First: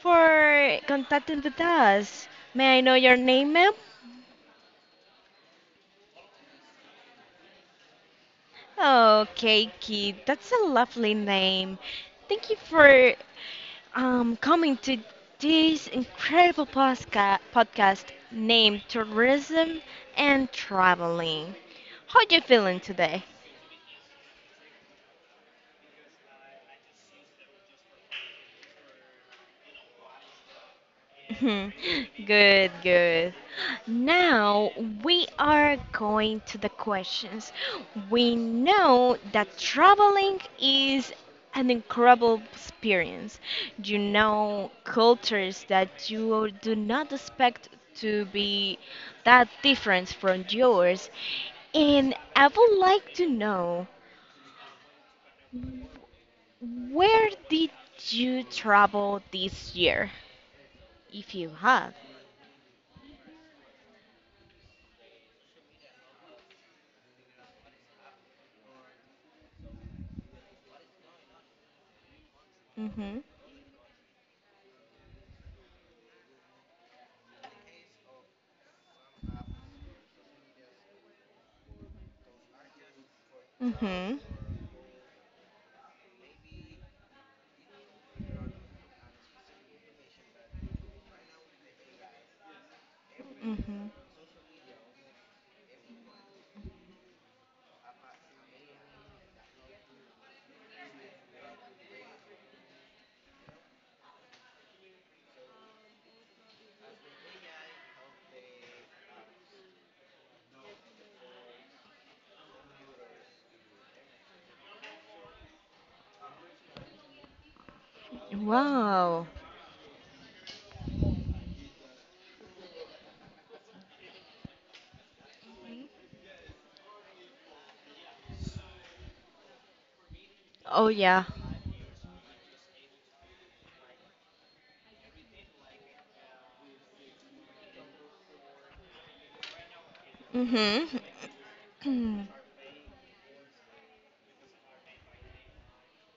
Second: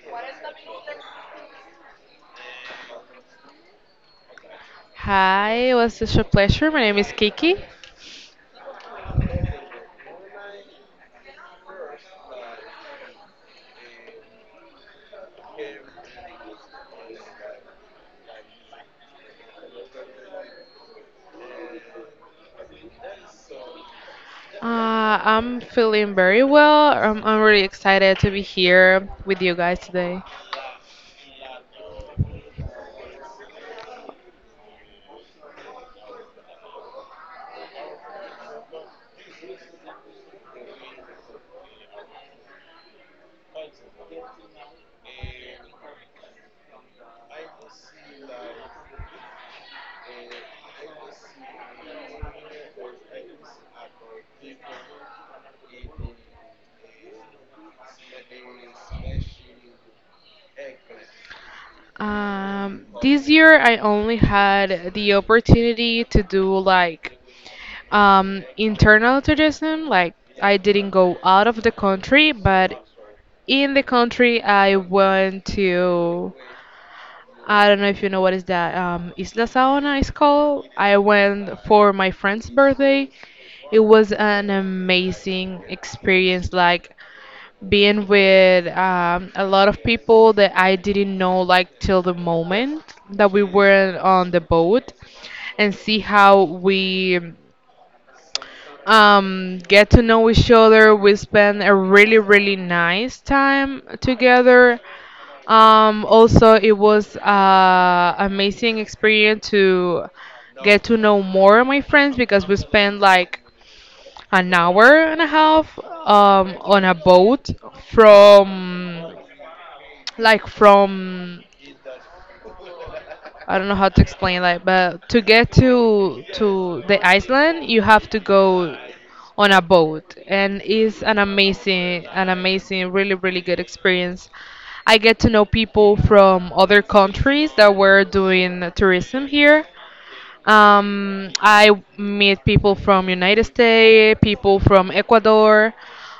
for contacting with us. May I know your name, ma'am? Hi, it was such a pleasure. My name is Kiki. Okay, Kid. That's a lovely name. Thank you for coming to this incredible podcast named Tourism and Traveling. How are you feeling today? I'm feeling very well. I'm really excited to be here with you guys today. Mhm. Good, good. Now we are going to the questions. We know that traveling is an incredible experience. You know cultures that you do not expect to be that different from yours. And I would like to know where did you travel this year, if you have? This year, I only had the opportunity to do like internal tourism. Like, I didn't go out of the country, but Mm-hmm. in the country, I went to I don't know if you know what is that. Isla Saona is called. I went for my friend's birthday. It was Mm-hmm. an amazing experience, like being with a lot of people that I didn't know, like till the moment that we Hmm. were on the boat, and see how we get to know each other. We spend a really really nice time together. Also, it was amazing experience to get to know more of my friends, because we spent like an hour and a half on a boat, from Wow. like from I don't know how to explain that, but to get to the island, you have to go on a boat, and Oh it's an yeah. amazing, an amazing, really, really good experience. I get to know people from other countries that were doing tourism here. I Mm-hmm. meet people from United States, people from Ecuador,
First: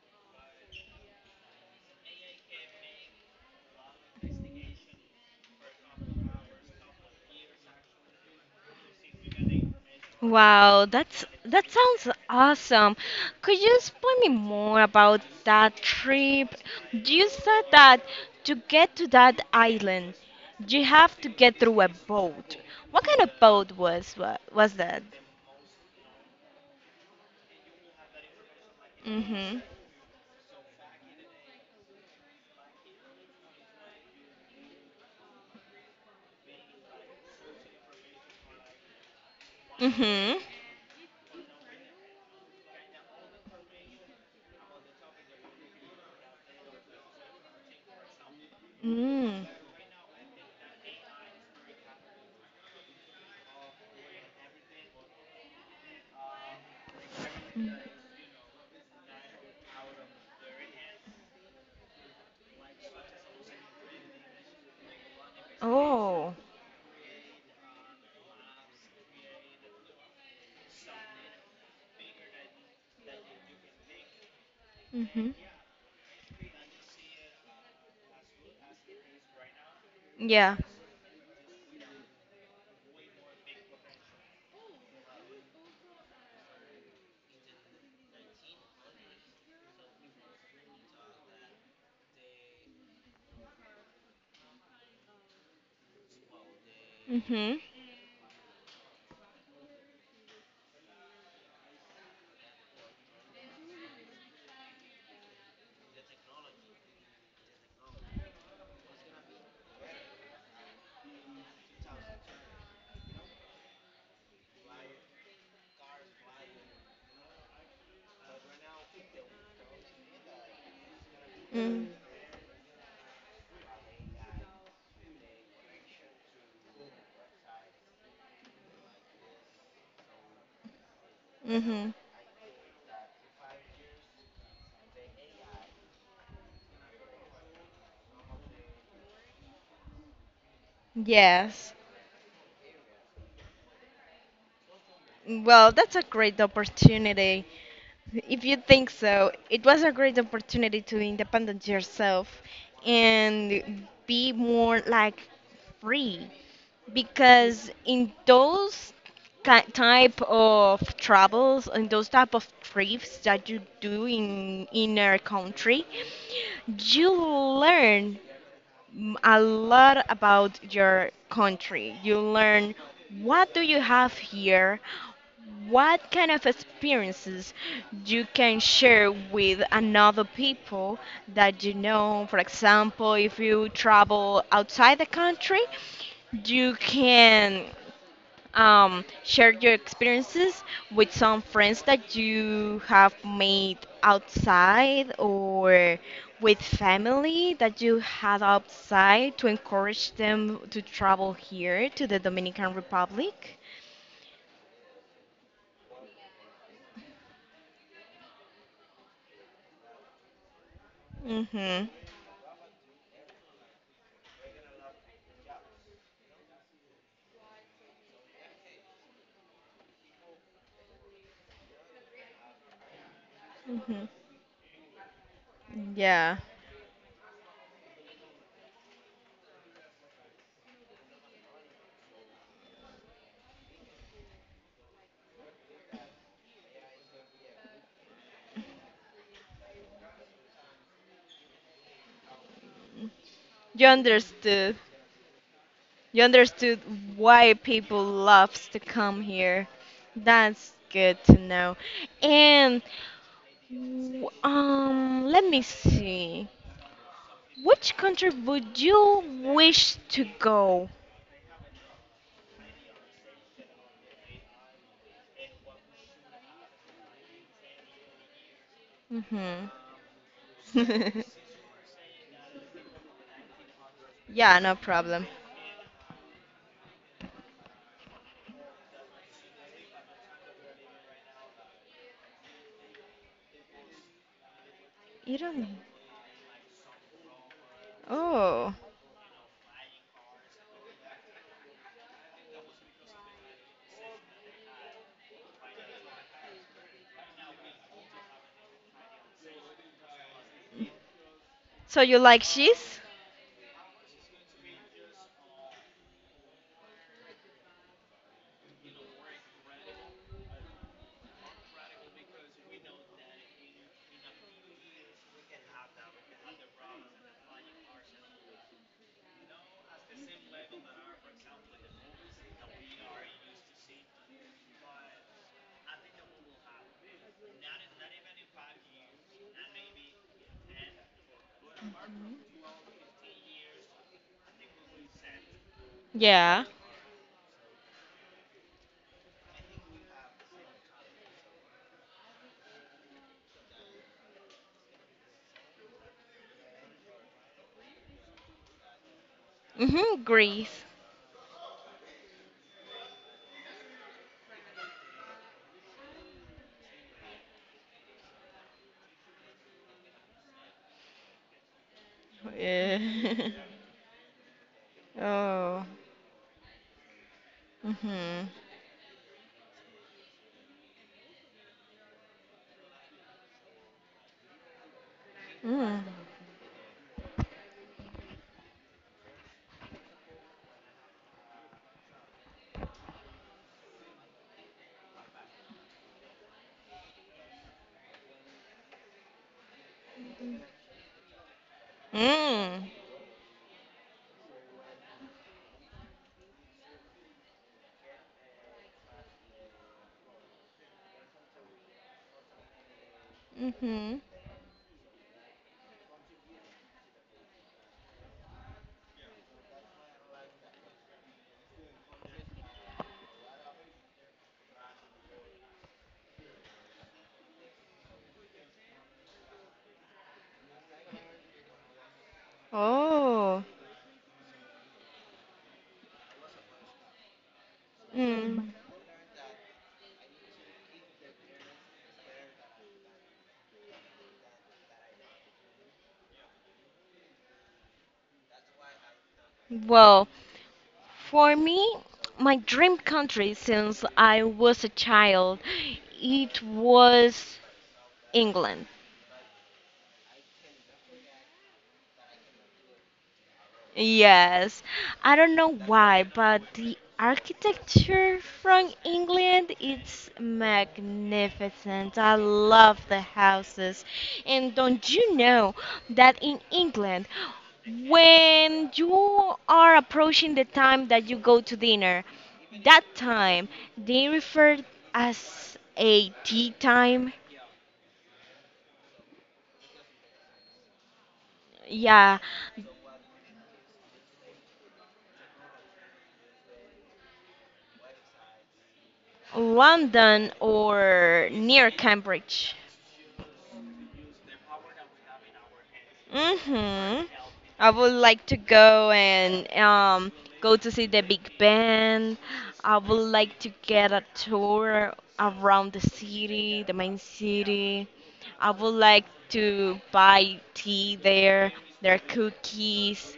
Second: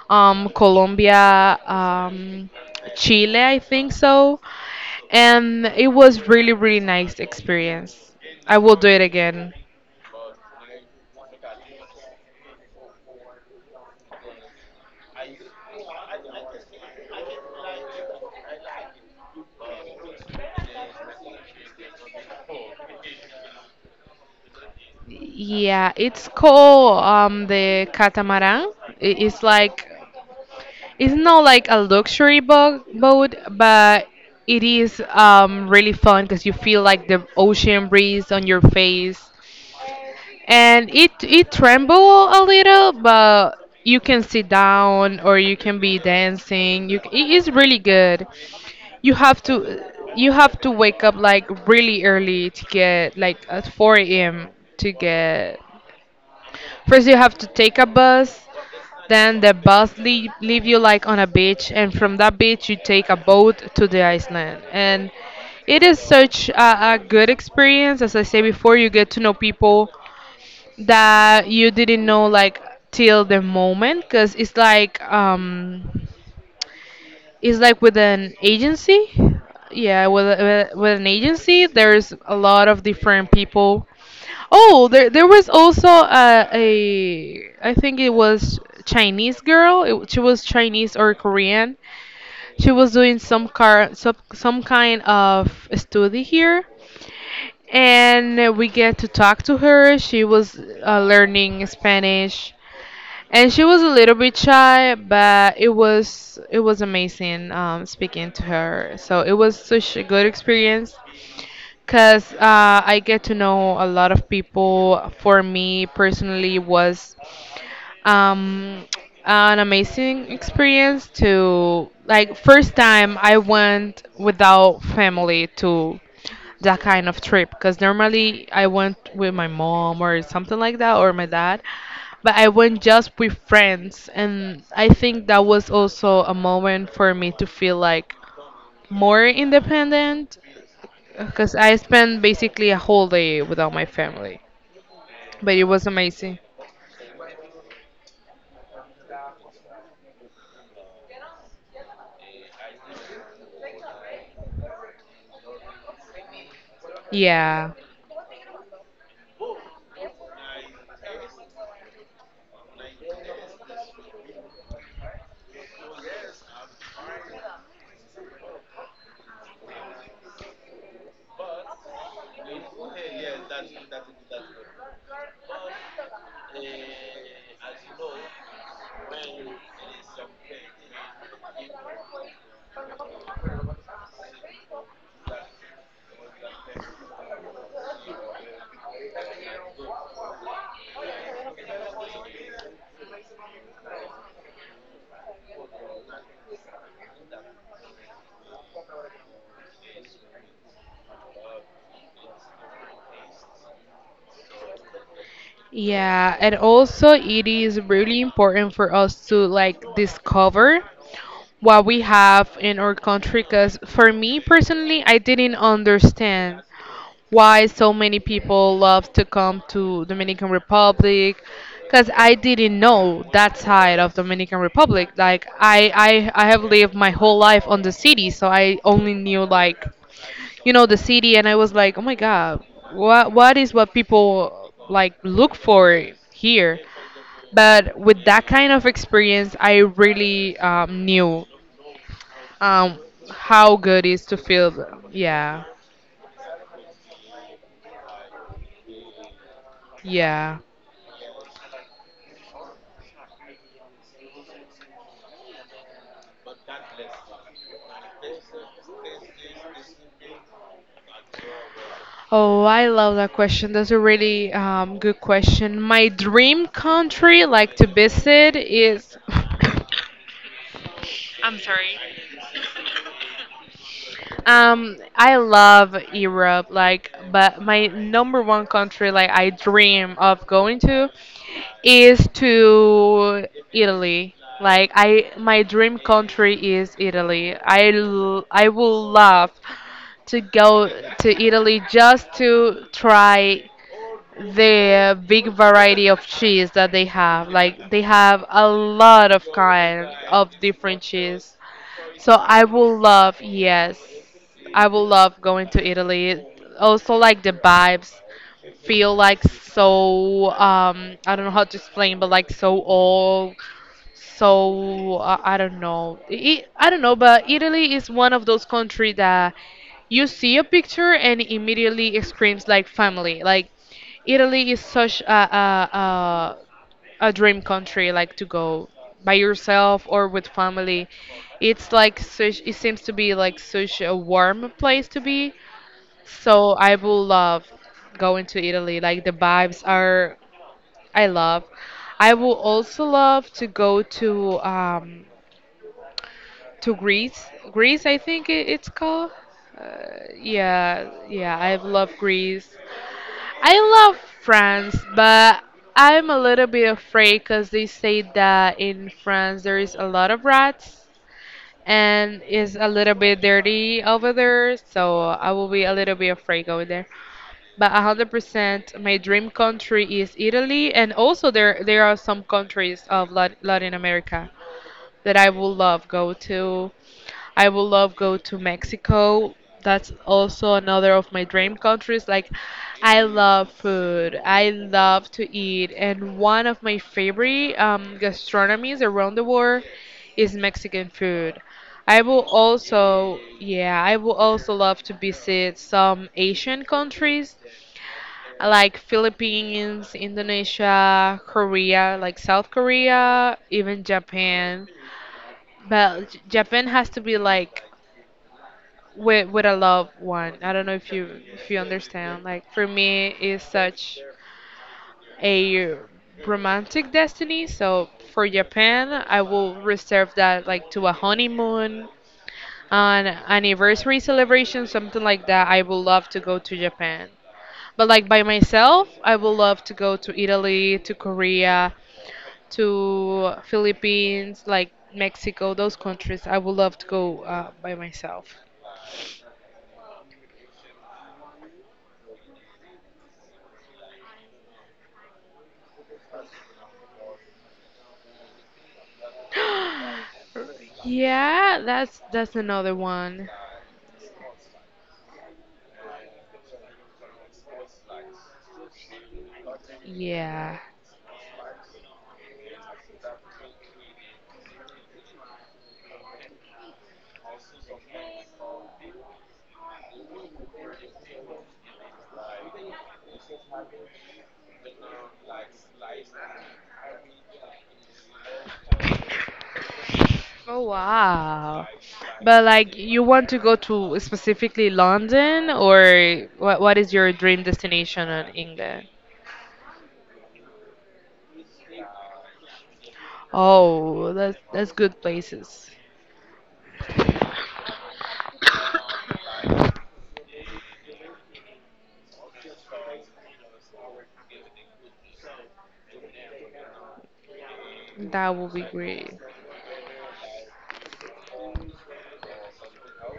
Colombia, Chile, I think so. And it was really, really nice experience. I will do it again. Wow, that sounds awesome. Could you explain me more about that trip? You said that to get to that island, you have to get through a boat. What kind of boat was was that? Yeah, it's called the catamaran. It's Mm-hmm. like it's not like a luxury boat, but it is really fun because you feel like the ocean breeze on your face. Mm-hmm. And it tremble a little, but you can sit down or you can be dancing. It is really good. You have Mm. to you have to wake up like really early to get like at 4 a.m. to get. First, you have to take a bus. Then the bus leave you like on a beach, and from that beach you take a boat to the island. And it is Oh. such a good experience. As I say before, you get to know people that you didn't know like till the moment, because Mm-hmm. It's like with an agency. Yeah, Yeah. with an agency there's a lot of different people. Oh, there was also a, I think it was Chinese girl. She was Chinese or Korean. She was doing some kind of study here, Mm-hmm. and we get to talk to her. She was learning Spanish, and she was a little bit shy, but it was amazing speaking to her, so it was such a good experience. Because I get to know a lot of people. For me personally, was um an amazing experience Mm. to like first time I went without family to that kind of trip, because normally I went with my mom or something like that, or my dad, Mm-hmm. but I went just with friends. And I think that was also a moment for me to feel like more independent, because Yes. I spent basically a whole day without my family, but it Well, was that's a amazing. great opportunity. If you think so, it was a great opportunity to independent yourself and be more like free Yeah. because in those type of travels and those type of trips that you do in inner country, you learn a lot about your country. You learn what do you have here, what kind of experiences you can share with another people that you know. For example, if you travel outside the country, you can share your experiences with some friends that you have made outside or with family that you had outside to encourage them to travel here to the Dominican Republic. Yeah, and also it is really important for us to like discover what Mhm. we have in our country, because for me personally, I didn't understand why so many people love to come to Dominican Republic, because I didn't know that side Mhm. of Dominican Republic. Like I, I Yeah. I have lived my whole life on the city, so I only knew like the city. And I was like, oh my god, what people like look for here. But with that kind of experience I really knew, um, how You good it is to feel. understood. Yeah. You understood why people loves to come here. Yeah. That's good to know. And let me see. Which country would you wish to go? Oh, I love that question. That's a really good question. My dream country, like, to visit is Hmm. I'm sorry. Yeah, no problem. I love Europe, like, but my number one country, like, I dream of going to is to Italy. Like, I my Italy. dream country is Italy. I Oh, would love to go to Italy just to try the big variety of cheese that they have. Like they have a lot of kind of different cheese. so you So like I will cheese? love, yes, I will love going to Italy. Also, like the vibes feel like so I don't know how to explain, but like so old. So I don't know. I don't know, but Italy is one of those countries that you see a picture and immediately it screams like family. Like Italy is such a dream country, like to go by yourself or with family. It's like such, it seems to be like such a warm place to be. Yeah. So I will love going to Italy. Like the vibes are, I love. I will also love to go to Greece. Greece, I think it's called. Hmm, Greece. Yeah, yeah, I love Greece. I love France, but I'm a little bit afraid because they say that in France there is a lot of rats and it's a little bit Yeah. dirty over there, so I will be Oh. a little bit afraid going there. But Hmm. 100% my dream country is Italy, and also there are some countries of Latin America that I would Mm. love go to. I would love go to Mexico. That's also another of my dream countries. Like I love food. I love to eat, and one of my favorite gastronomies around the world is Mexican food. Mm. I will also love to visit some Asian countries like Philippines, Indonesia, Korea, like South Korea, even Hmm. Japan. But Japan has to be like with a loved one. I don't know if you understand. Like for me, it's such a romantic destiny. So for Japan, I will reserve that like to a honeymoon, an Oh. anniversary celebration, something like that. I would love to go to Japan. But like by Mm. myself, I would love to go to Italy, to Korea, to Philippines, like Mexico, those countries. I would love to go by myself. Well, for me, my dream country since I was a child, it was England. Yeah, that's another one. Yes, I don't know why, but the architecture from England it's Yeah. magnificent. I love the houses. And don't you know that in England, when you are approaching the time that you go to dinner, that time they refer as a tea time. Oh wow. Yeah, But like you want to go to specifically London, or what is your dream destination in England? London or near Cambridge. Oh, that's good places. Mm-hmm. I would like to go and go to see the Big Band. I would like to get a tour around the city, the main city. That I would be would like great. to buy tea there, their cookies.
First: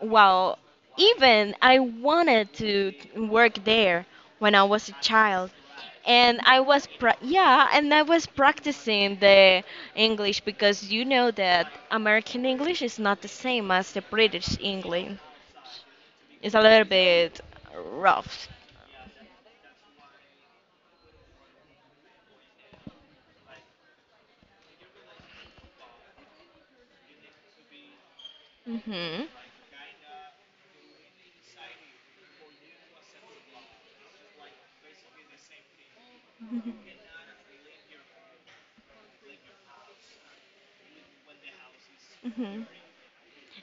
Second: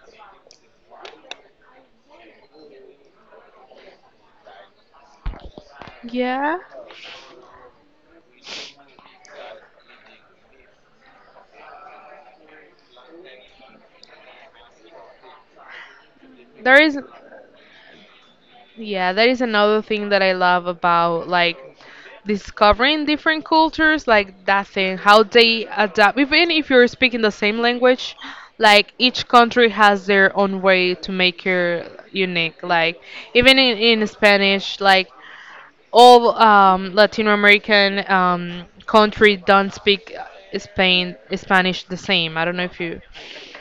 Well, even I wanted to work there when I was a child. And Yeah. I was practicing the English because you know that American English is not the same as the British English. It's a There little is bit rough. Yeah, that is another thing that I love about like discovering different cultures, like that thing, how they adapt. Even if you're speaking the same language, like each Mhm. country has their own way to make it unique. Like even in Spanish, like all Latin American country don't speak Spain Spanish the same. I don't know Mhm. if you.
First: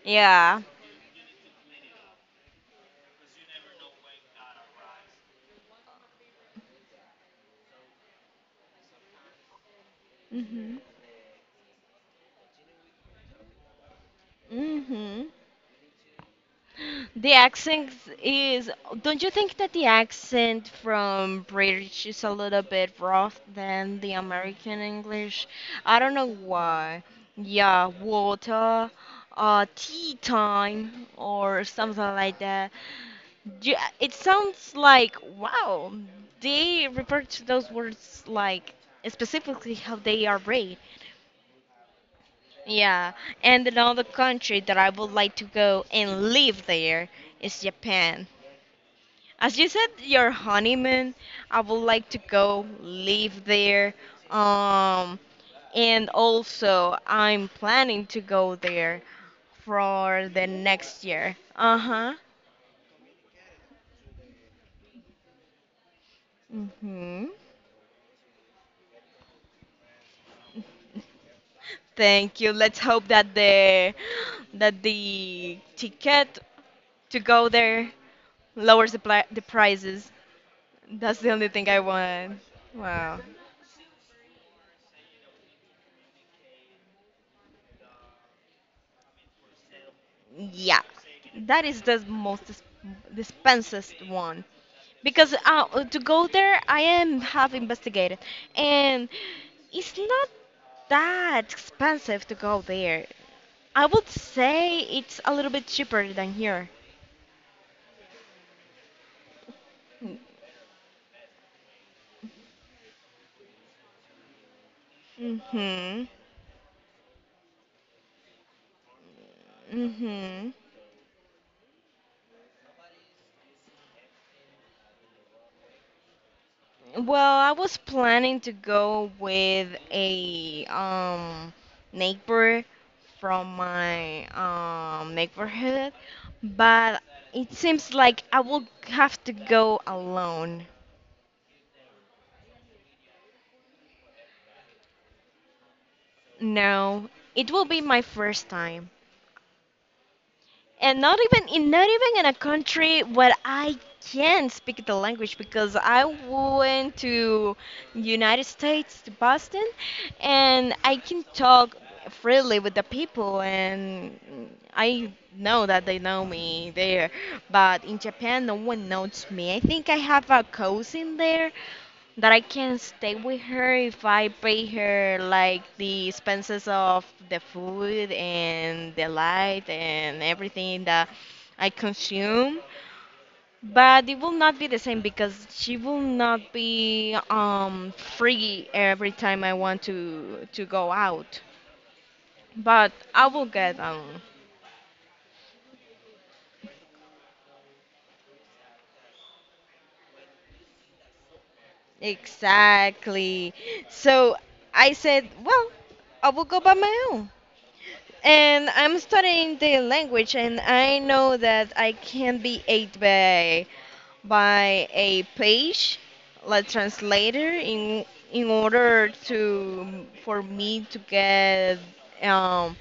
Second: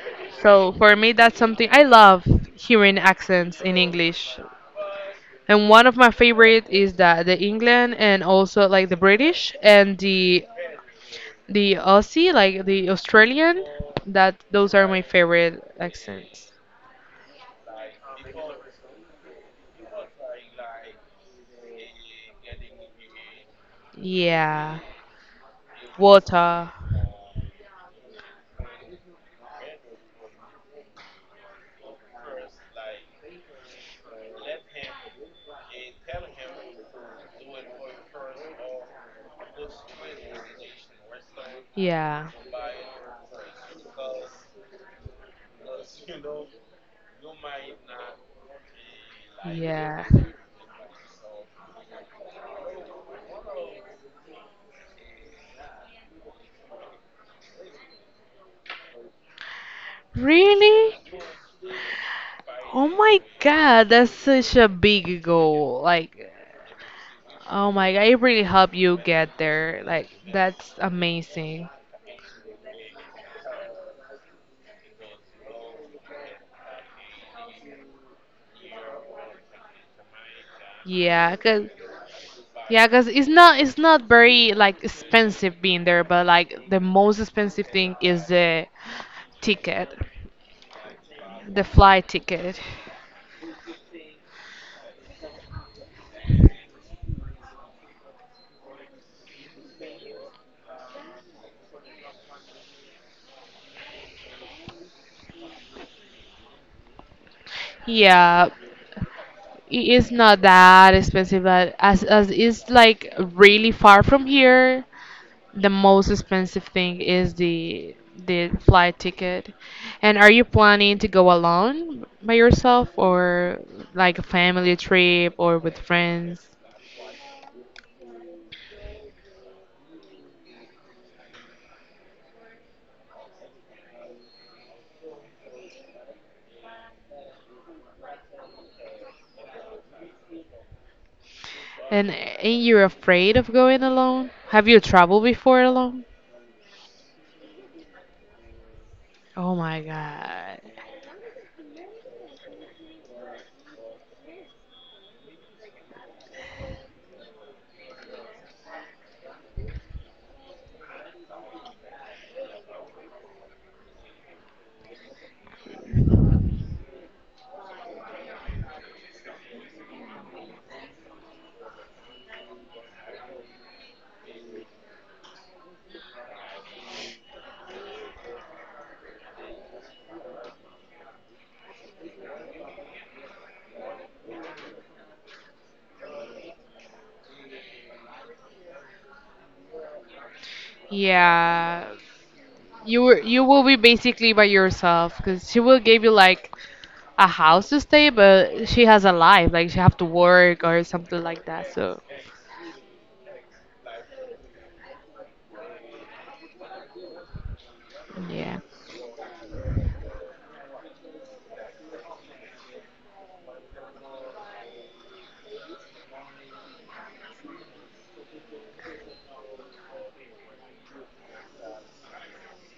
Yeah. So for me, that's something I love hearing accents in English. And one of my favorite is that the England, and also like the British and the Mhm. Aussie, like the Australian, that those are my Mhm. favorite accents. The accent is, don't you think that the accent from British is a little bit rough than the Yeah. American English? I don't know Water. why. Yeah, water, tea time, or something like that. It sounds like, wow, they refer to those words like specifically how they are read. Yeah. Yeah, and another country that I would like to go and live there is Japan. As you said, Yeah. your honeymoon, I would like to go live there. Um, and also, I'm planning to go there for the Really? next year. Uh-huh. Oh my God, that's such a big goal. Like, Hmm. oh my God, it really helped you get there. Like, that's amazing. Thank you. Let's hope that the ticket to go there lowers the prices. That's the Yeah, only cause thing I want. yeah, 'cause Wow. it's not very like expensive being there, but like the most expensive thing is the ticket, Yeah. That the is the flight most ticket. The expensive one. Because to go there I am have investigated and it's not that expensive to go there. I would say it's a little bit cheaper than here. Yeah, it is Mm. not that expensive, but as it's like really far from here. The Mhm. most expensive thing is the flight ticket. And are you Mhm. planning to go alone by yourself, or like a family trip or with friends? Well, I was planning to go with a neighbor from my neighborhood, but it seems like I will have to go alone. And ain't you afraid of going alone? Have you traveled before alone? No, it will be my first time. Oh my God. And not even in a country where I can speak the language because I went to United States to Boston and I can talk freely with the people and I know that they know me there. But in Japan no one knows me. I think I have a cousin there that I can stay with her if I pay her like the expenses of the food and the light and everything that I consume. But it will not be the same because she will not be free every time I want to go out. Yeah. But I You will will be get basically by yourself, because she will give you like a house to stay, but she has a life, like she have to work or something like that. So exactly. So I said, well, I will go by my own. yeah. And I'm studying the language, and I know that I can be aided by a page, like translator, in order to for me to get um,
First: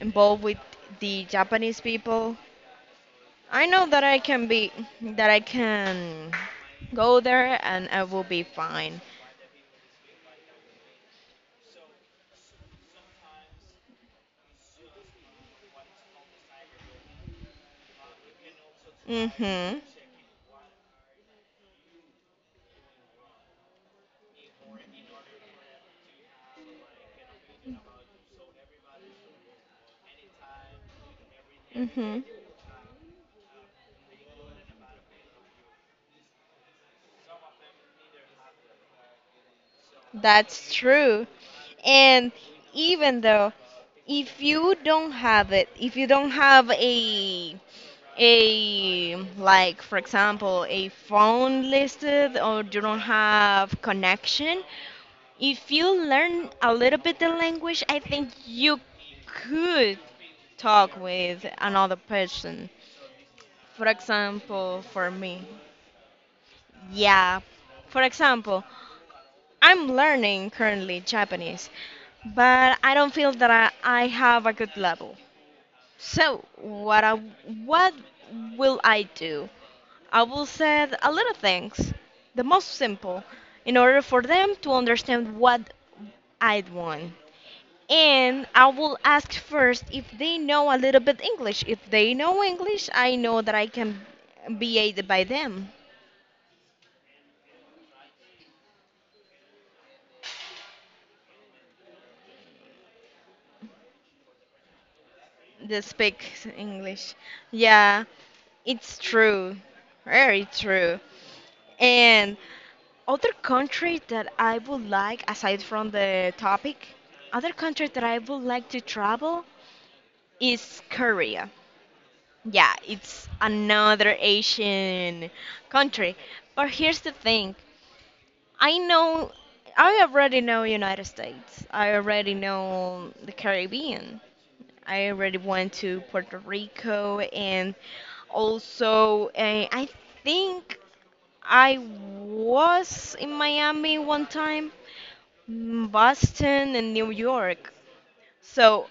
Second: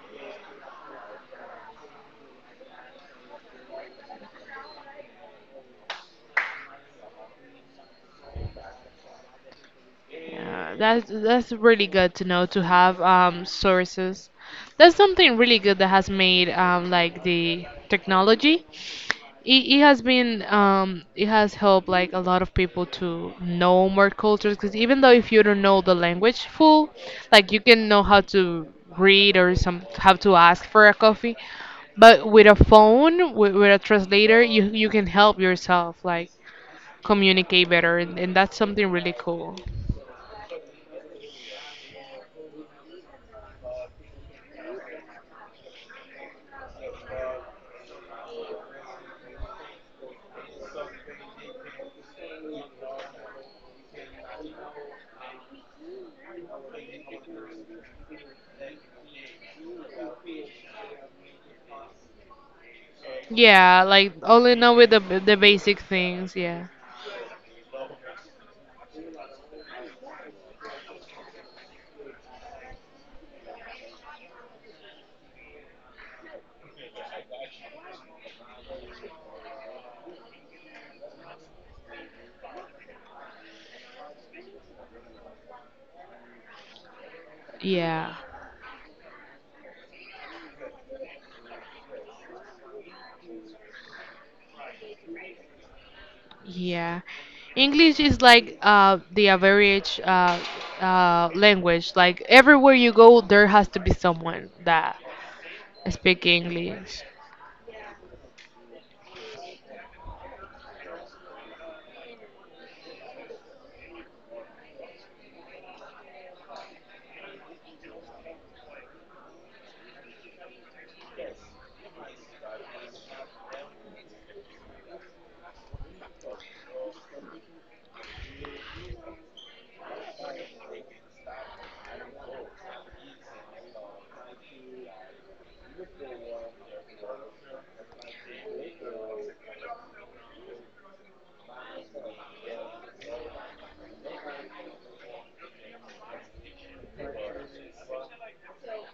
involved with the Japanese people. I know that I can be that I can go there, and I will be fine. Yeah, that's really good to know to have sources. That's something really good that has made, like the technology. It Mhm. has been it has helped like a lot of people to know more cultures, because even though if you don't know the language full, like you can know how to read or some how to ask for a coffee, Mhm. but with a phone with a translator, you can help yourself like communicate better, and that's something really cool. That's true. And even though if you don't have it, if you don't have a like for example a phone listed or you don't have connection, if you learn a little bit the language, I think you could talk with another person. Yeah, For like only know example, with the for the me, basic things. Yeah, yeah. For example, I'm learning currently Japanese, but I don't feel that I have a good level. So what will I do? I will say a little things, the most simple, in order for them to understand what I want. yeah, And I will ask first if they know a little bit English. If they know English, I know that I can be aided by them. yeah. English is like the average language. Like everywhere you go, there has to be someone that They speak speak English. English. Yeah, it's true, very true. And other country that I would like, aside from the topic, other country that I would like to travel is Korea. Yeah, it's another Asian country. But here's the thing. I know, I already know United States. I already know the Caribbean. I already went to Puerto Rico and also I think I was in Miami one time, Boston, and New York. So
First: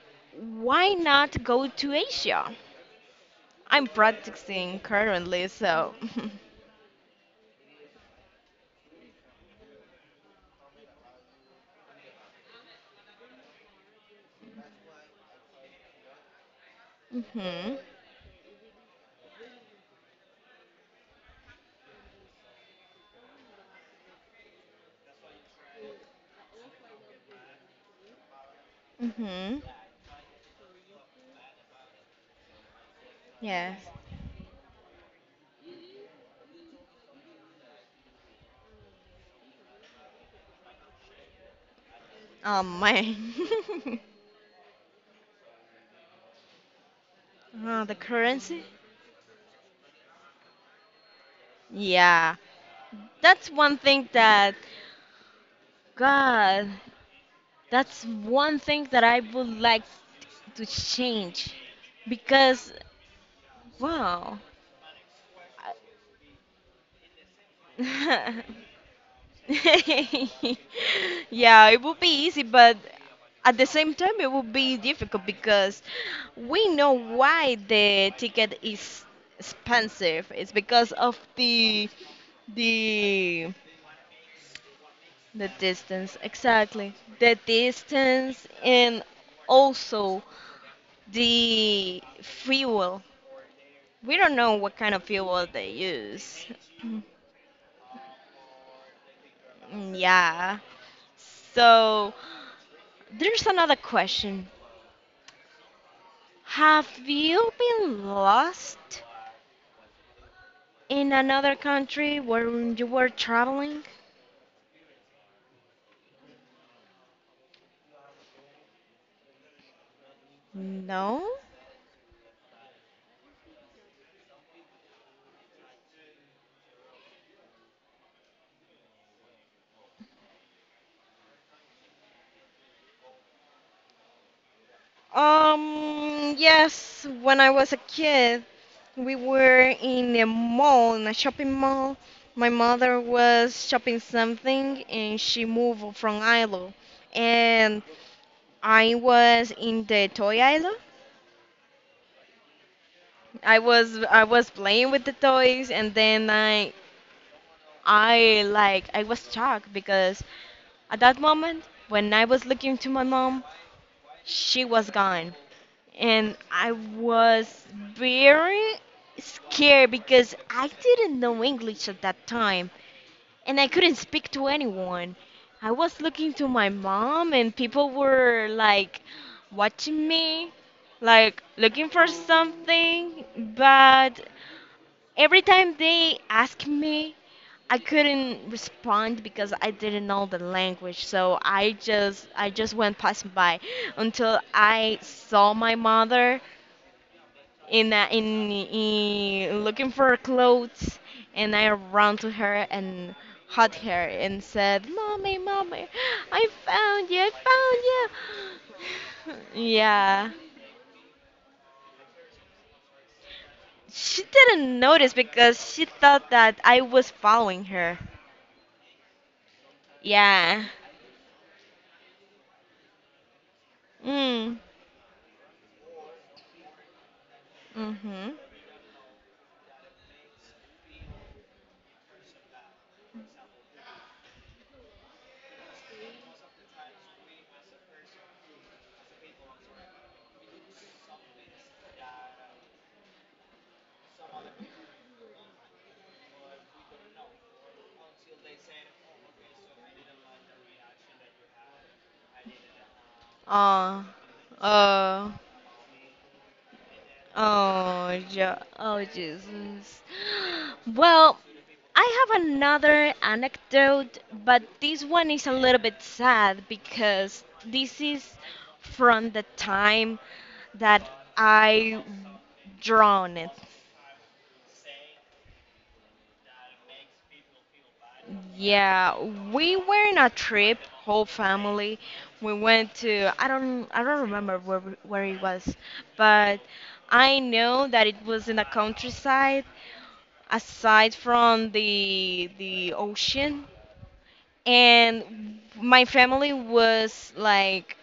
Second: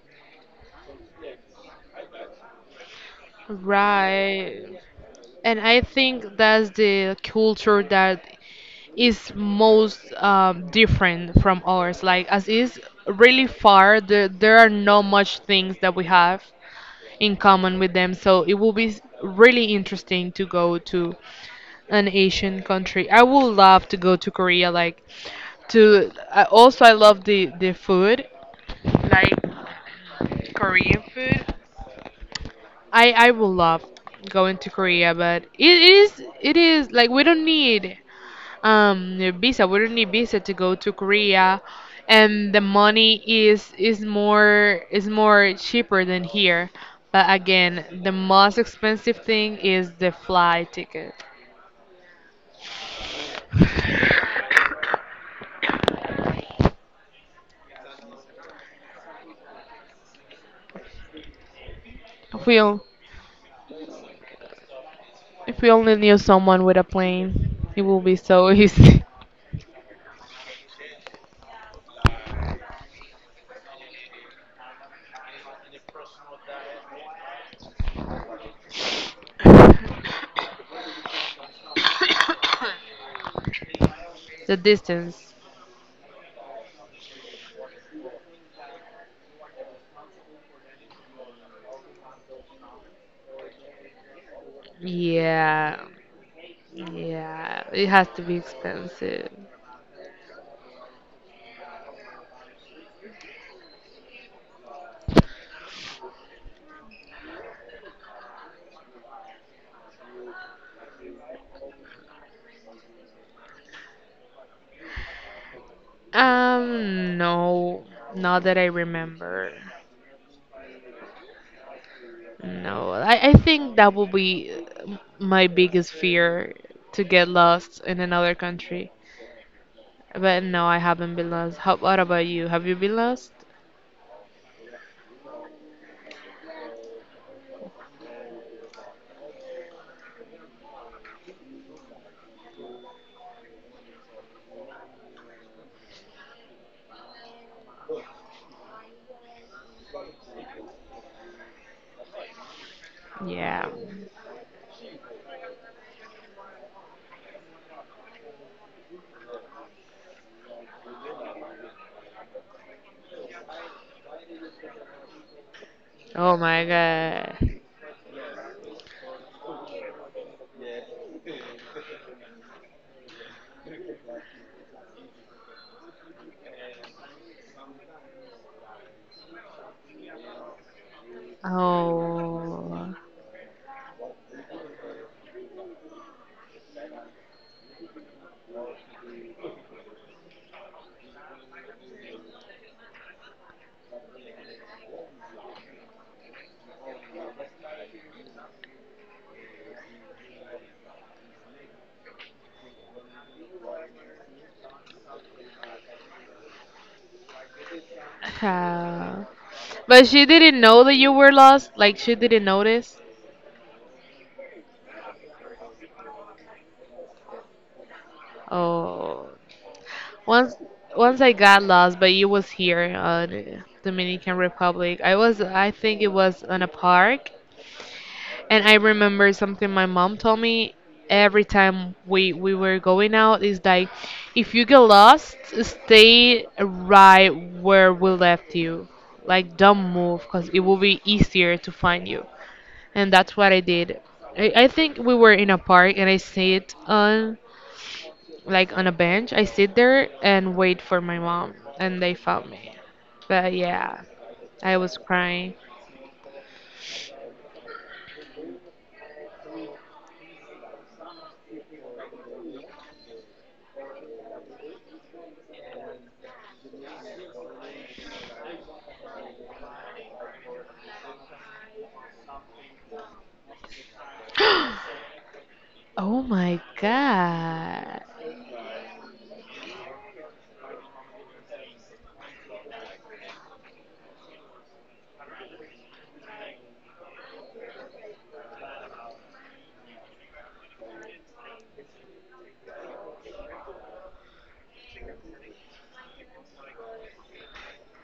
why not go to Asia? I'm Right. practicing currently, And I so. think that's the culture that is most different from ours. Like, as is really far, there are not much things that we have in Mhm. common with them. So it will be really interesting to go to an Asian country. I would love to go to Korea. Like to I also, I love the food, like Mhm. Korean food. I would Yes. love going to Korea, but it is like we don't need visa. We don't need visa to go to Korea, and the My. money is is more cheaper than here. But Uh, again, the the most currency? expensive thing is the flight ticket. Yeah. That's one thing that. God, that's one thing that I would like to change If we because on- wow. if we only knew someone with a plane, it would be so easy. Yeah, it would be easy, but at the same time, it would be difficult because we know why the ticket is expensive. It's because of the The distance. the distance, exactly. The distance and also the fuel. We don't know what kind of fuel they Yeah. use. Yeah. It has to be expensive. Mm, yeah. So there's another question. Have you been lost in another country when you were traveling? No. Not that I remember. No? No, I think that will be my biggest fear to get lost in another country. But no, I haven't been lost. What about you? Have you been lost? Yes, when I was a kid, we were in a mall, in a shopping mall. My mother was shopping something and she moved from Ilo. And I was in the toy aisle. Yeah. I was playing with the toys and then I was shocked because at that moment, when I was looking to my mom, she was gone. And Oh my I god. was very scared because I didn't know English at that time and I couldn't speak to anyone. I was looking to my mom, and people were like watching me, like looking for Oh. something. But every time they asked me I couldn't respond because I didn't know the language, so I just went passing by until I saw my mother in looking for clothes, and I ran to her and hugged her and said, "Mommy, mommy, I found you! I How? found you!" But she Yeah, didn't know that you were lost. Like she didn't notice. she didn't notice because she thought that I was following her. Oh. Once Yeah. once I got lost, but you was here, the Dominican Mm. Republic. I think it was on a park. Mhm. And I remember something my mom told me every time we were going out is like, if you get lost, stay right where we left you. Like, don't move, because it will be easier to find you. And that's what I did. I think we were in a park and I sit on a bench. I sit there and wait for my mom, and they found me. But yeah, Oh, I was oh, crying. oh, yeah, oh, Jesus. Well, I have another anecdote, but this one is a little bit sad because this is from the time that I drawn it. Oh my god. Yeah, we were in a trip, whole family. We went to I don't remember where it was, but I know that it was in the countryside aside from the ocean and my family was like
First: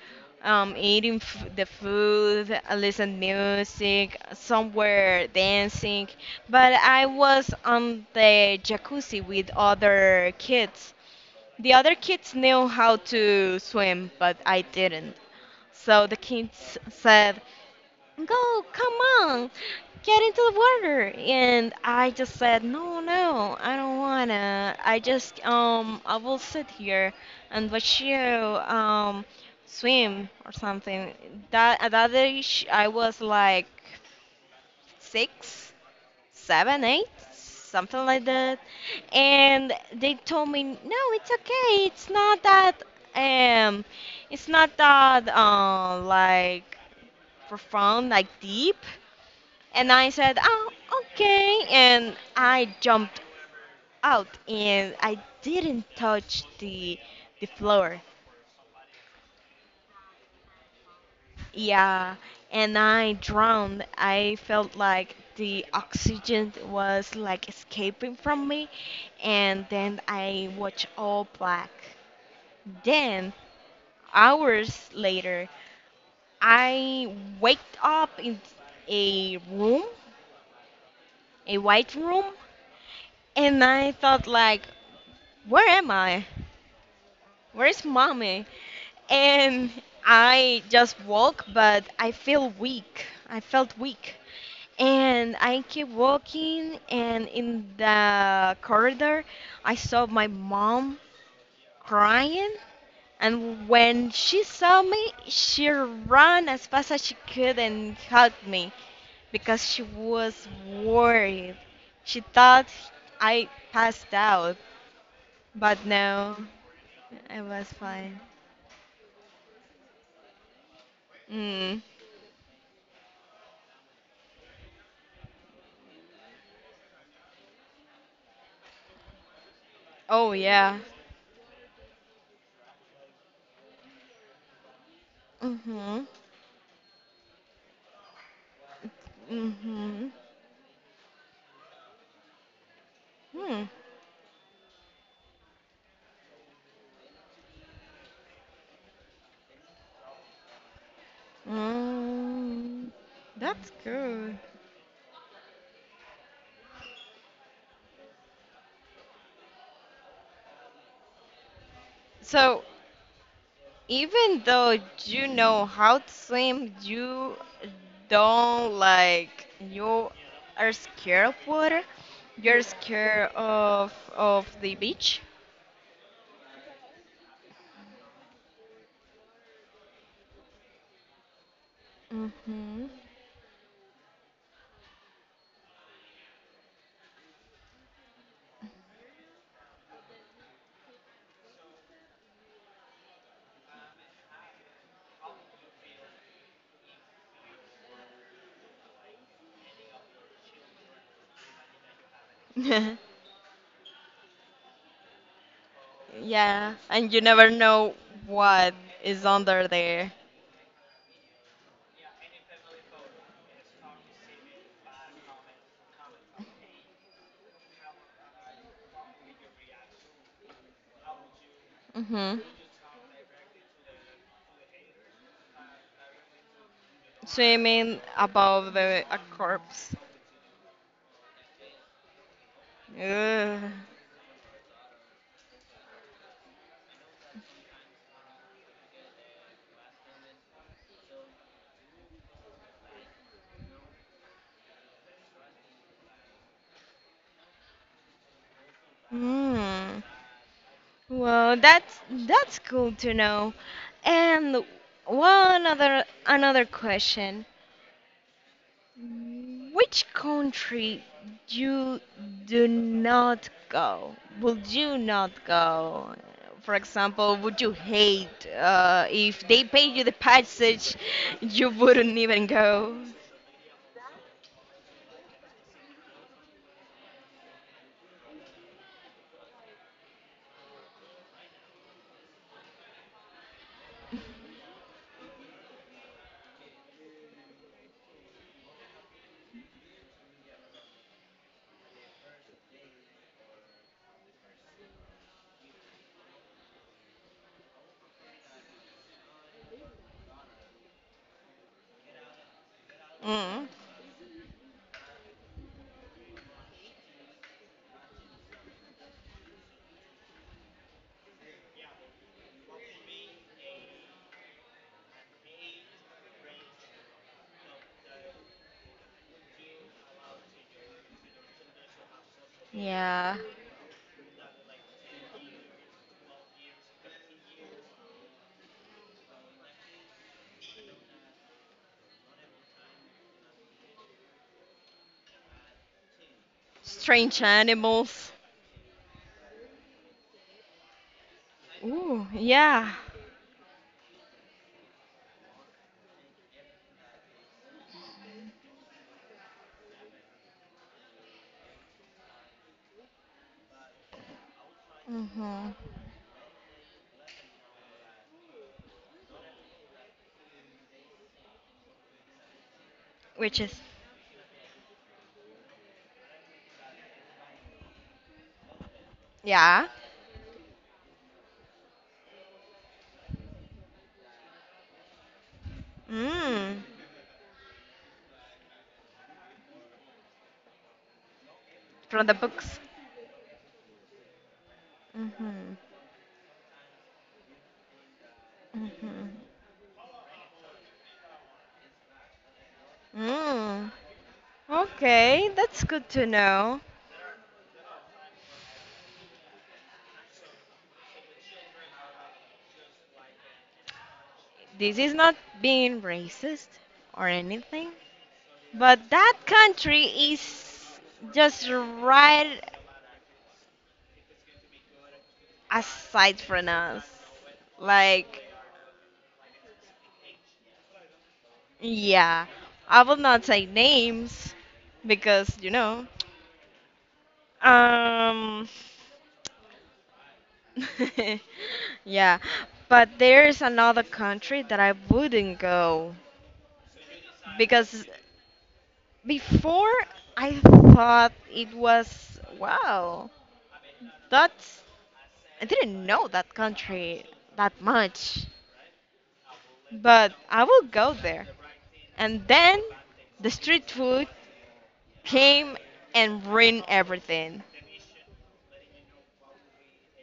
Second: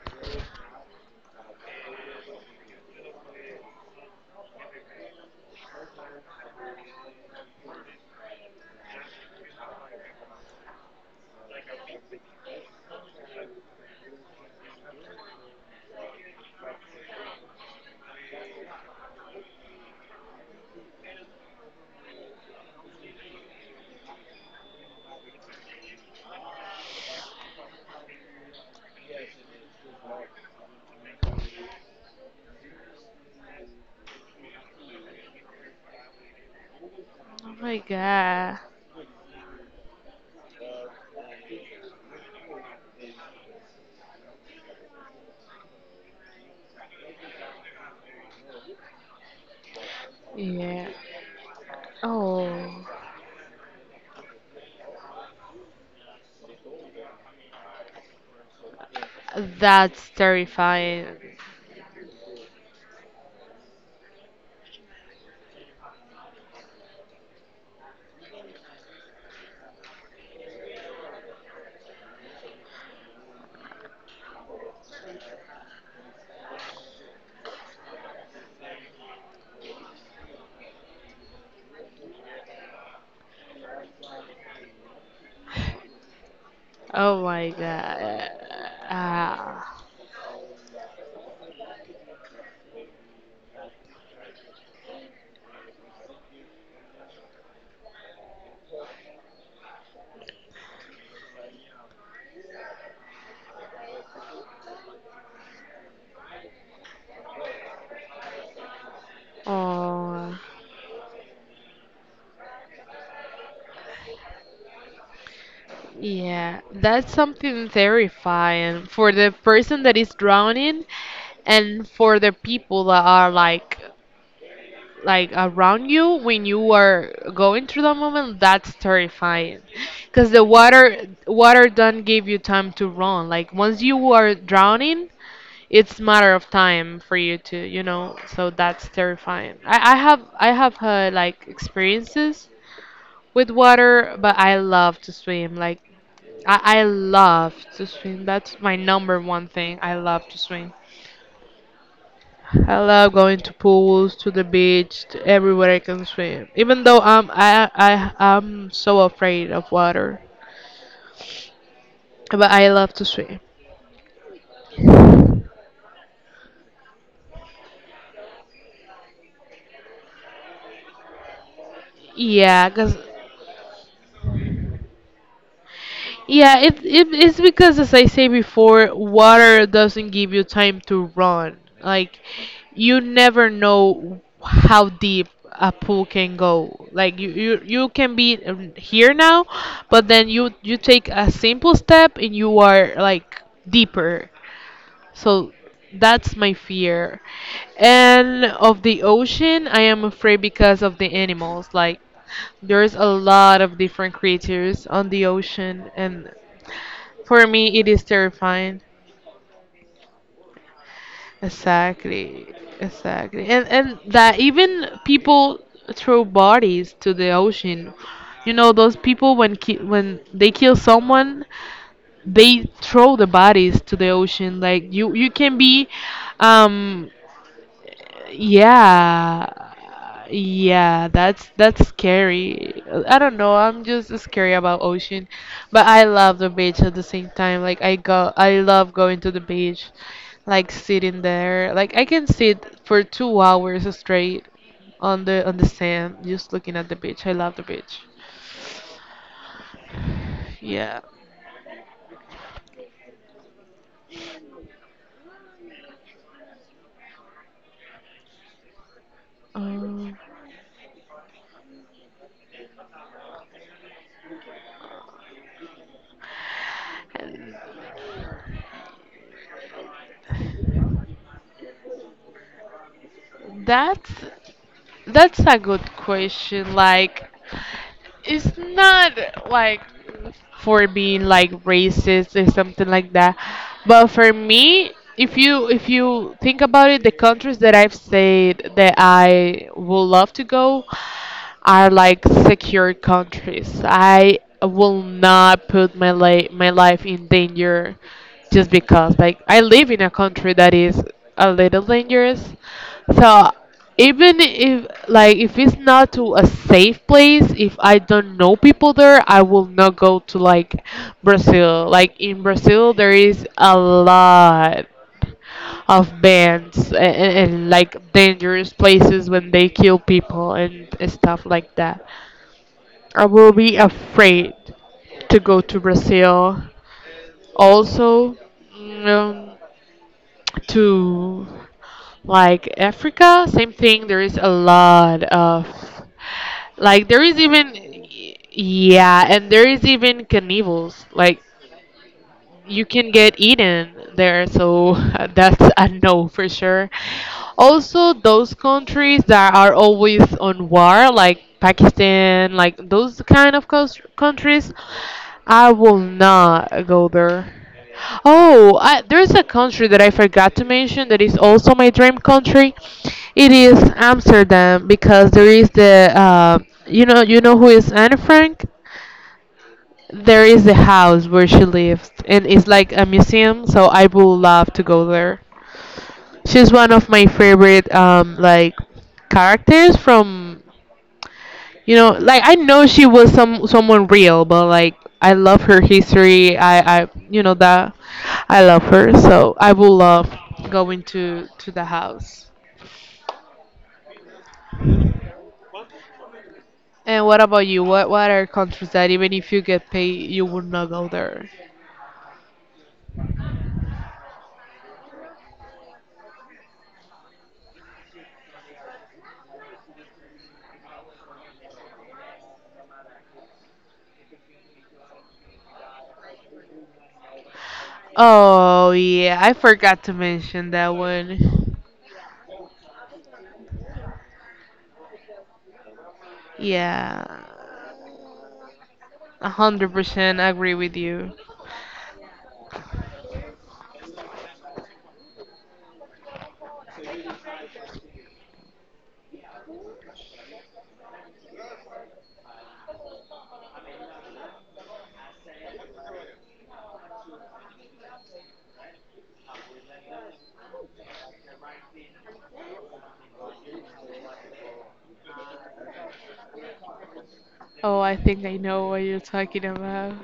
eating the food, listen music, somewhere dancing, but I was on the jacuzzi with other kids. The other kids knew how to swim, but I didn't. So the kids said, "Go, come on, get into the water." And I just said, "No, no, I don't wanna. I just, I will sit here and watch you, swim or something." That at that age, I was like six, seven, eight, Oh my something like that. god. And they told me, "No, it's okay. Um, it's not that, like profound, like deep." And I said, "Oh, Yeah. okay." And Oh, I jumped out and I didn't touch the floor. that's terrifying. Yeah. And I drowned. I felt like the oxygen was like escaping from me. And then I watched all black. Then, hours later, I waked up in a room, a white room, and I thought like, where am I? Oh my Where's God. mommy? Ah. And I just walk, but I feel weak. I felt weak. And I keep walking, and in the corridor, I saw my mom crying. And when she saw me, she ran as fast as she could and hugged me because she Oh, was worried. She thought I passed out, but no, yeah. That's I something was fine. terrifying for the person that is drowning Mm. and for the people that are like around you when you are going through that moment. That's terrifying because Oh the yeah. water don't give you time to run. Like once you are drowning, it's Mhm. matter of time for you to. So that's terrifying. i, I Mhm. have i have had like experiences with Hmm. water, but I love to swim. Like I love to swim. That's my number one thing. I love to swim. I Mm, love going to that's pools, to good. the beach, to everywhere I can swim, even though I'm I I'm so afraid of water, but So I love to swim. even though you know how to swim, you don't like you are scared of water. You're Yeah, cause. scared of the beach. Yeah, it's because as I say before, water doesn't give you time to run. Like Mhm. you never know how deep a pool can go. Like you can be here now, but then you take a simple step and you are like deeper. So that's my fear. And of the ocean, I am afraid because of the animals. Like there's a lot of different creatures on the ocean, and Yeah, and you for never me, it know is what terrifying. is under there. Exactly, exactly, and that even people throw bodies to the ocean. You know those people when they kill someone, Mhm. they throw the bodies to the ocean. Like you can be, um, Swimming above the a yeah, corpse. yeah, that's scary. I don't know, Ugh. I'm just scary about ocean, but I love the beach at the same time. Like I love going to the beach, like sitting there. Like I can sit for 2 hours straight on the sand, just looking at the beach. I love the beach. Hmm. Yeah. Well, that's cool to know. And one other another question. Which Um, country you do not go? Would you not go? For example, would you hate if they paid you the passage, you wouldn't even go? that's that's a good question. Like it's not like for being like racist or something like that. But for me, if you think about it, the countries that I've said that I would love to go are like secure countries. I will not put my life in danger just because like I live in a country that is a little dangerous. So Mm. even if it's not to a safe place, if I don't know people there, I will not go to like Brazil. Like in Brazil, there is a lot of bands, and like dangerous places when they kill people and stuff like that. I Yeah. will be afraid to go to Brazil. Also, um, to like Africa, same thing. There is a lot of, like, there is Strange even, animals. yeah, and there is even carnivals. Like Ooh, you yeah. can get eaten there, so that's a no for sure. Also, those countries that are always on war, like Pakistan, like those kind of countries, Mm-hmm. I will not go there. Oh, there's a country that I forgot to mention that is also my dream country. It Which is? is Amsterdam because there is the you know who is Anne Frank? Yeah. There is the house where she lives, and it's like a museum, so I would love to go there. Mm, She's one of my favorite like characters from from the like I books. know she was someone real, but like I love Mhm. her history. I you know that I love her, Mhm. so I would love going to the house. Mm. Okay, that's good to know. And what about you? What are countries that even if you get paid, you would not go there? This is not being racist or anything, but that country is just right aside from us. Like, Oh yeah, I forgot to mention that one. yeah, I will not say names because, you know. Yeah, Um, 100% agree with you. Yeah, but there's another country that I wouldn't go because before I thought it was, wow, that's, I didn't know that country that much, but I will go there. And then the street food came and ruined everything. Oh, I think I know what you're talking about.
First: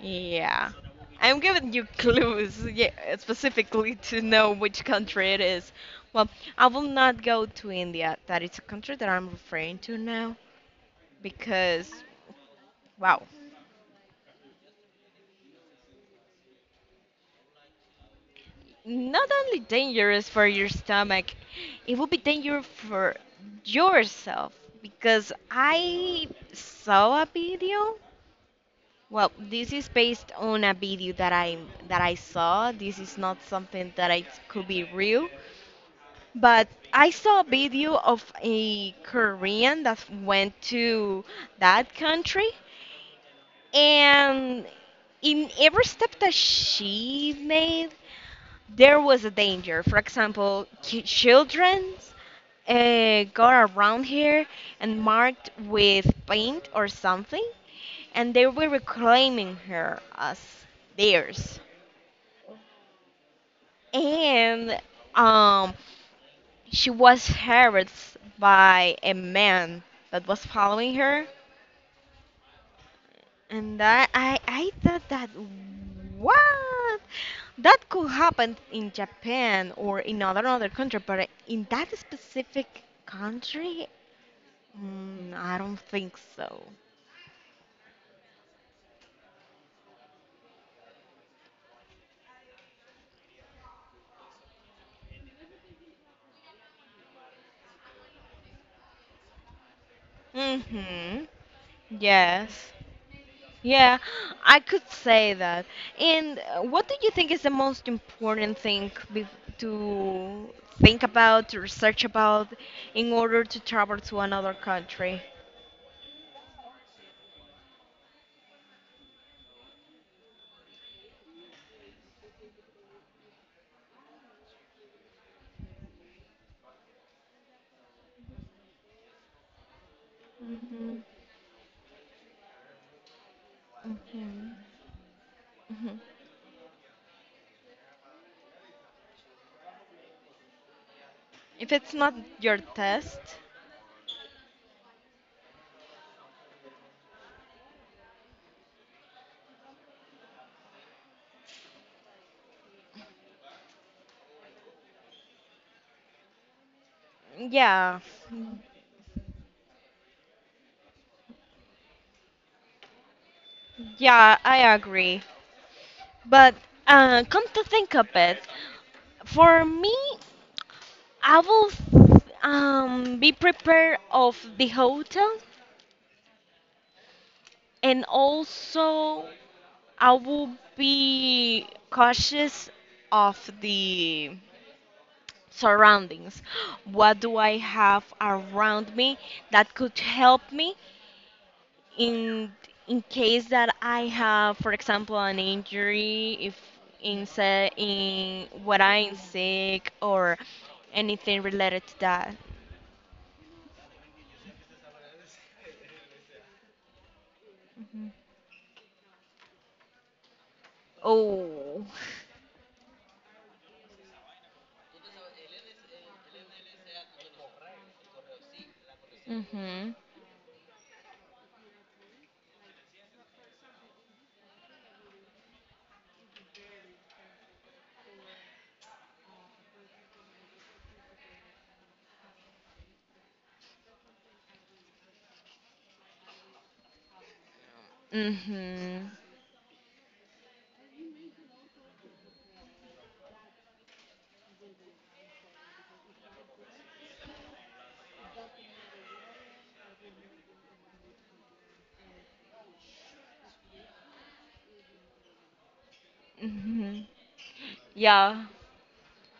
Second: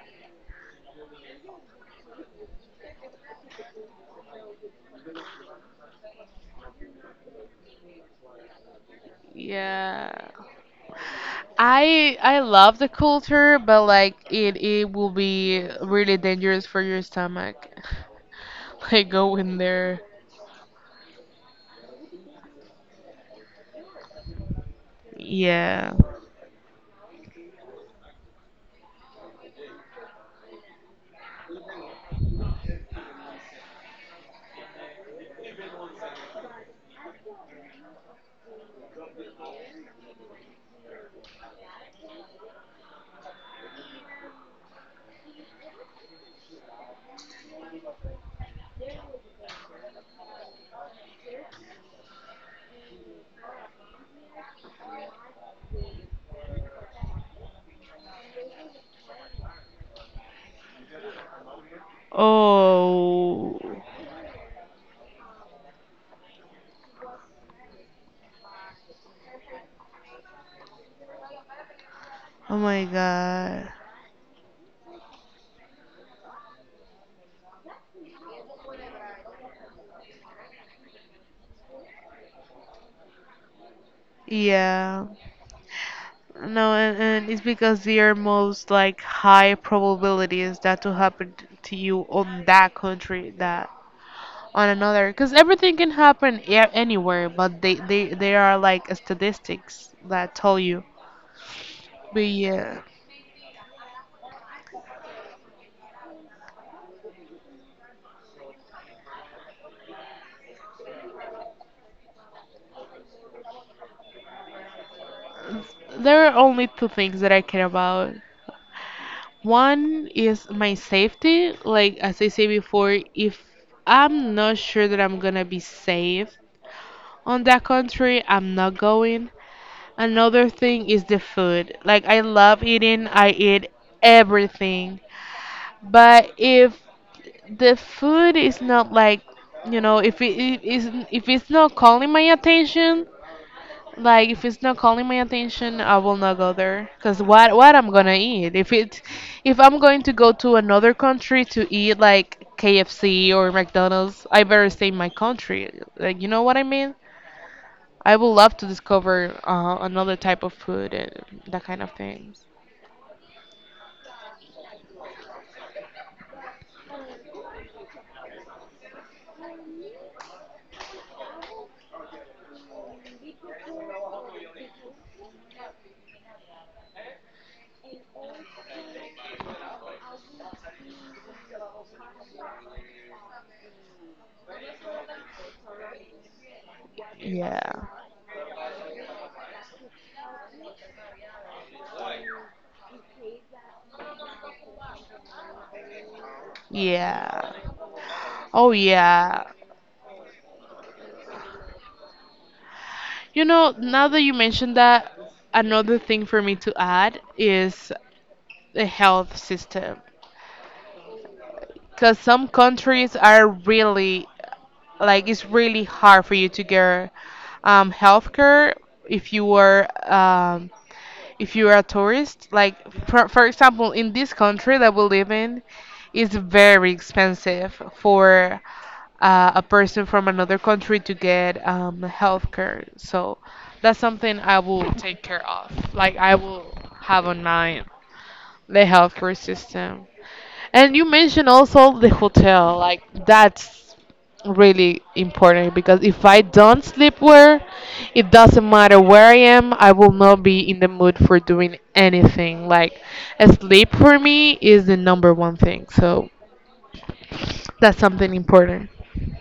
Yeah. I'm giving you clues, yeah, specifically to know which country it is. Well, I will not go to India. That is a country that I'm referring to Yeah. now because, I love the wow, culture, but like it will be really dangerous for your stomach. Like not go in only there. dangerous for your stomach, it will be dangerous for yourself because Yeah. I saw a video. Well, this is based on a video that I saw. This is not something that I could be real. But I saw a video of a Korean that went to that country, and in every step that she made, there was a danger. For example, children got around here and marked with paint or something, and they were reclaiming her as theirs. Oh. And um, she was harassed by a man that was following her, Oh my god. and that I thought that what that could happen in Japan or in other another country, but in that specific country, Yeah. mm, I don't think so. No, and it's because they are most like high probabilities that to happen to you on that country that on another, because everything can happen anywhere, but they are like statistics that tell you. Mhm. But Yes. yeah. Yeah, I could say that. And what do you think is the most important thing bef to think about, to research about, in order to travel to another country? There are only two things that I care about. One is my safety. Like as I said before, if I'm not sure that I'm gonna be safe on that country, I'm not going. Another thing Hmm. is the food. Like I love eating, I eat Hmm. everything. Hmm. But if the food is not like, if it's If not it's calling not my your attention, test, like if it's not calling my attention, I will not go there. Cause what I'm gonna eat? If I'm going to go to another country to eat like KFC or McDonald's, I better stay in my country. Like you know what I mean? yeah, I would love to discover another type of food and that kind of things. yeah, I agree. But come to think of it, for me, I will be prepared of the hotel and also. I will be cautious of the surroundings. What do I Yeah. have around me that could help me in in case that I have, for example, an injury, if Yeah. In Oh, when I'm yeah. sick or anything related to that. You know, now that you mentioned that, another thing for me to add is Mhm. the health system. Oh. Because some countries are really, like, it's really hard for you to get health care if you were Mhm. If you're a tourist, like for example, in this country that we live in, it's very expensive for a person from another country to get health care. So that's something I will take care of. Like I will have on mind the Mhm. healthcare system. And you mentioned also the hotel, like that's really important because if I don't sleep well, it doesn't matter where I am, I will not be in the mood for doing anything. Like sleep for me is the number one thing. So Mhm. that's something Yeah. important.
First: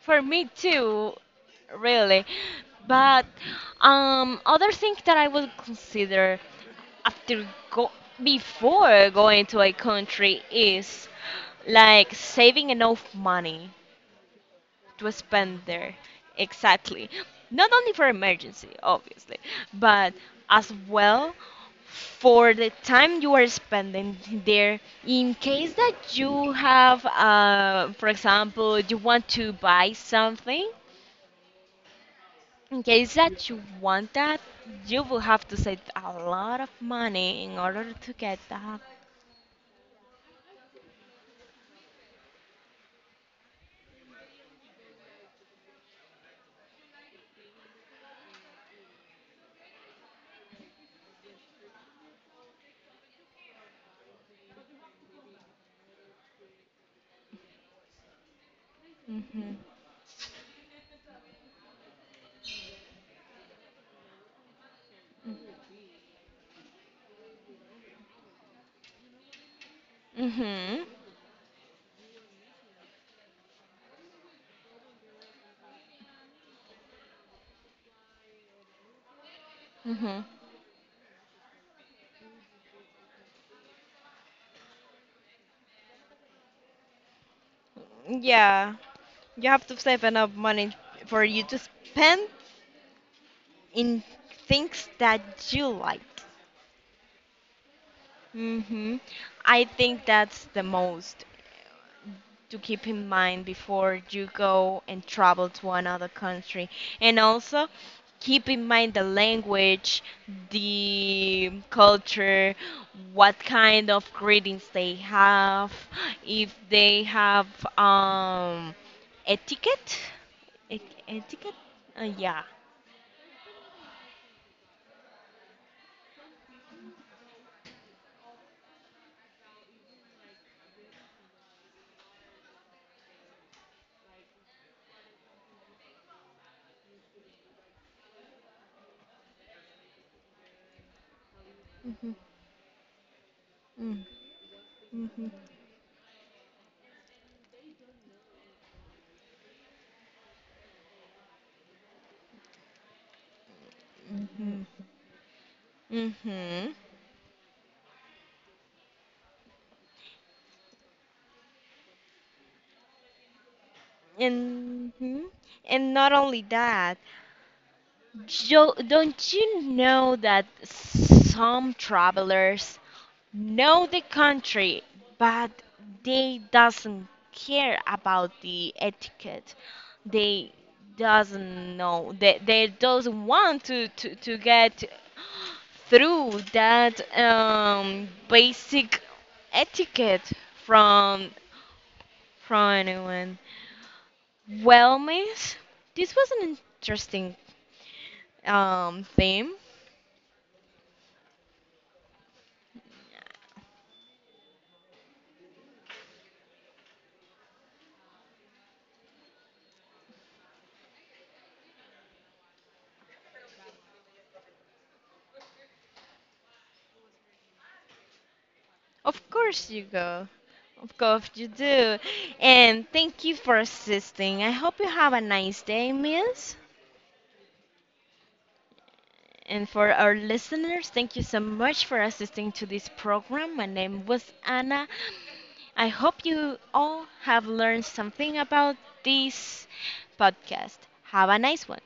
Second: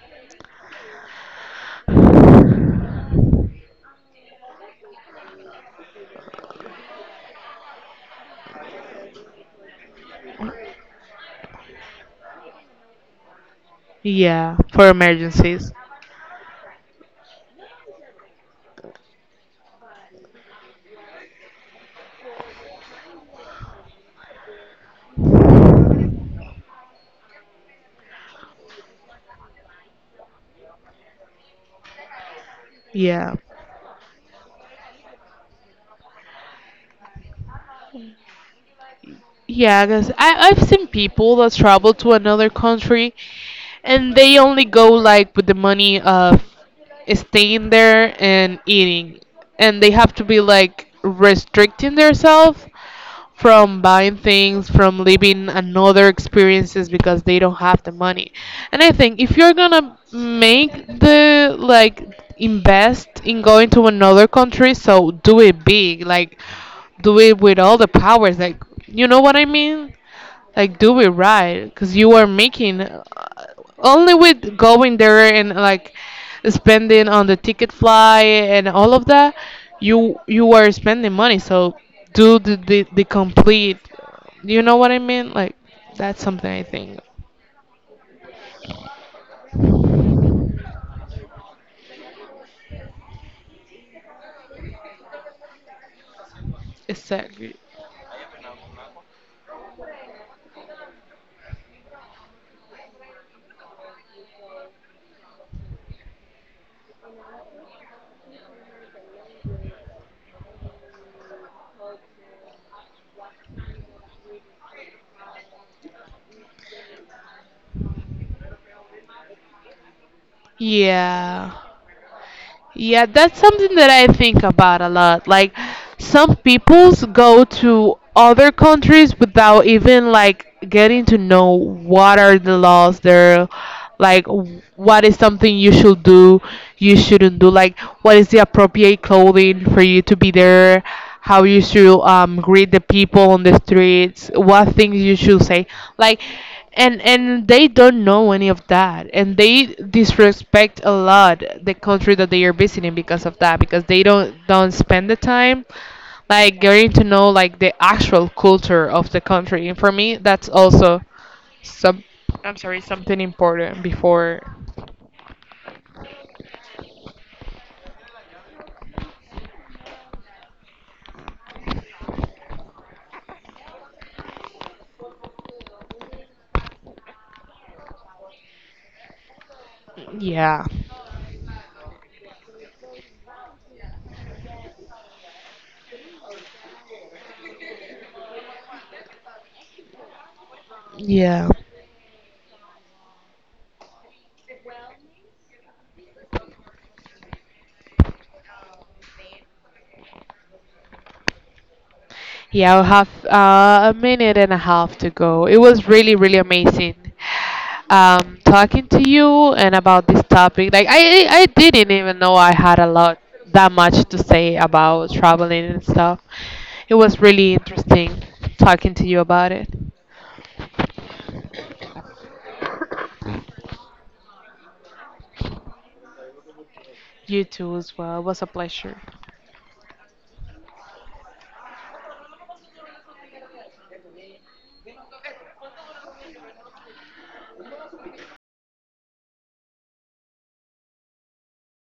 For me too, really. But other thing that I would consider after go before going to a country is like saving enough money Yeah, for to spend emergencies. there. Exactly. Not only for emergency, obviously, but as well for the time you are spending there in case that you have for example you want to buy something in case Yeah. that you want that, you will have to save a lot of money in order to get that. Yeah, because I've seen people that travel to another country and they only go like with the money of staying there and eating, and they have to be like restricting themselves from buying things, from living another experiences, because they don't have the money. And I think if Mhm. you're gonna make the like invest in going to another country, so do it big, like do it with all the powers, like you know what I mean? Like Mhm. do it right, because you are making only with going there and like spending on the ticket fly and all of that, you Mhm. you are spending money. So do the complete, you know what I mean? Like that's something I think, Yeah, you have to save enough money for you to spend. In things that you like. exactly, Mhm. I think that's the most. To keep in mind before you go and travel to another country. And also, keep in mind the language, the culture, what kind of greetings they have, if they have um, etiquette. Yeah. Etiquette? Yeah. Yeah, that's something that I think about a lot. Like, some peoples go to other countries without even like getting to know what are the laws there, like what is something you should do, you shouldn't do, like what is the appropriate clothing for you to be there, how you should Mhm. Greet the people on the Mm. streets, what things you Mhm. should say. Like and they don't know any of that, and they disrespect a lot the country that they are visiting, because of that, because they don't Mhm. don't spend the time like Mhm. getting to know like the actual culture of the country, and for me that's also some I'm sorry, something important before. And mhm. And not only that, don't you know that some travelers know the country, but they doesn't care about the etiquette. They Yeah, doesn't know. They doesn't want to get through that basic etiquette from yeah. Anyone. Well, miss, this was an interesting theme. Yeah, I'll have a minute and a half to go. It was really, really amazing talking to you and about this topic. Like I didn't even know I had a lot that much to say about traveling and stuff. It was really interesting talking to you Of about it. course you go. Of course you do. And thank you for assisting. I hope you have a nice day, miss. You too as well. It was a pleasure. And for our listeners, thank you so much for assisting to this program. My name was Anna. I hope you all have learned something about this podcast. Have a nice one.